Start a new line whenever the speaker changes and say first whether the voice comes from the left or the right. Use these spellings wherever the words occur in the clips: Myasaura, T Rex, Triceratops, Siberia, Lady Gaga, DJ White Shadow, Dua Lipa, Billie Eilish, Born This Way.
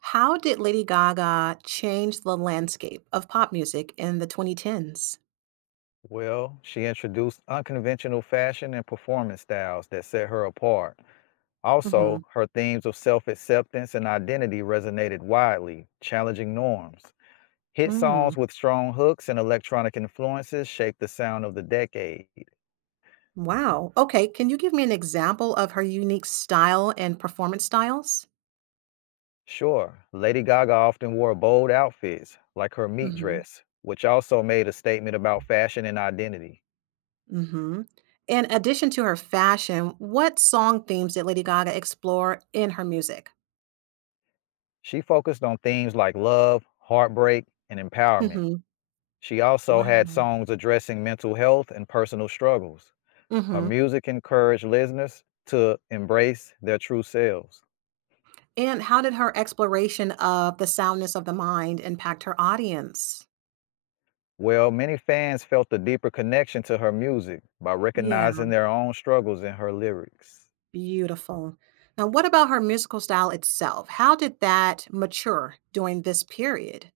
right: How did Lady Gaga change the landscape of pop music in the 2010s?
left: Well, she introduced unconventional fashion and performance styles that set her apart. Also,
right: Hmm.
left: her themes of self acceptance and identity resonated widely, challenging norms. Hit songs
right: Mm,
left: with strong hooks and electronic influences shaped the sound of the decade.
right: wow. Okay. Can you give me an example of her unique style and performance styles?
left: Sure, Lady Gaga often wore bold outfits, like her meat
right: Hmm.
left: dress, which also made a statement about fashion and identity.
right: Hmm. In addition to her fashion, what song themes did Lady Gaga explore in her music?
left: She focused on themes like love, heartbreak, and empowerment.
right: Hmm.
left: She also had
right: Wow.
left: songs addressing mental health and personal struggles. Her
right: Hmm.
left: music encouraged listeners to embrace their true selves.
right: And how did her exploration of the soundness of the mind impact her audience?
left: Well, many fans felt a deeper connection to her music by
right: Yeah.
left: recognizing their own struggles in her lyrics.
right: Beautiful. Now, what about her musical style itself? How did that mature during this period?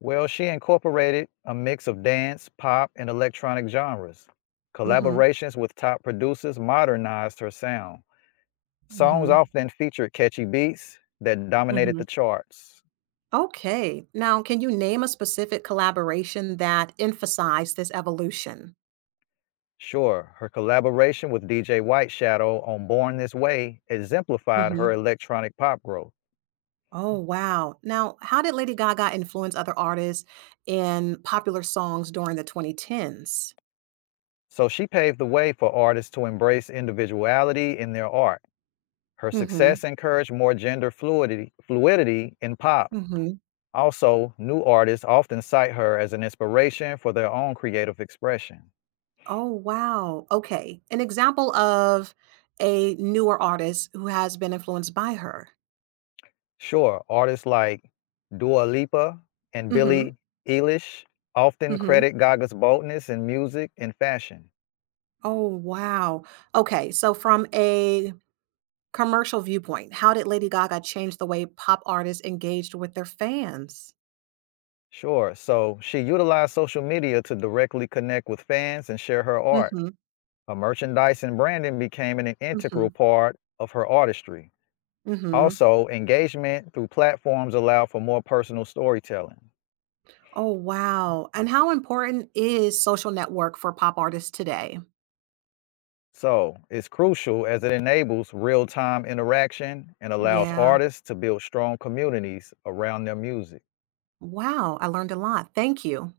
left: Well, she incorporated a mix of dance, pop, and electronic genres.
right: Hmm.
left: Collaborations with top producers modernized her sound. Songs
right: Hmm.
left: often featured catchy beats that dominated
right: Hmm.
left: the charts.
right: Okay. Now, can you name a specific collaboration that emphasized this evolution?
left: Sure, her collaboration with DJ White Shadow on Born This Way exemplified her
right: Hmm.
left: electronic pop growth.
right: Oh, wow. Now, how did Lady Gaga influence other artists in popular songs during the 2010s?
left: So she paved the way for artists to embrace individuality in their art. Her
right: Hmm.
left: success encouraged more gender fluidity in pop.
right: Hmm.
left: Also, new artists often cite her as an inspiration for their own creative expression.
right: Oh, wow. Okay. An example of a newer artist who has been influenced by her.
left: Sure, artists like Dua Lipa and
right: Mhm,
left: Billie Eilish often
right: mhm.
left: credit Gaga's boldness in music and fashion.
right: Oh, wow. Okay, so from a commercial viewpoint, how did Lady Gaga change the way pop artists engaged with their fans?
left: Sure. So she utilized social media to directly connect with fans and share her art.
right: Mhm,
left: Her merchandise and branding became an integral
right: mhm,
left: part of her artistry.
right: mhm.
left: Also, engagement through platforms allow for more personal storytelling.
right: Oh, wow, and how important is social network for pop artists today?
left: So it's crucial as it enables real time interaction and allows
right: Yeah.
left: artists to build strong communities around their music.
right: Wow, I learned a lot. Thank you.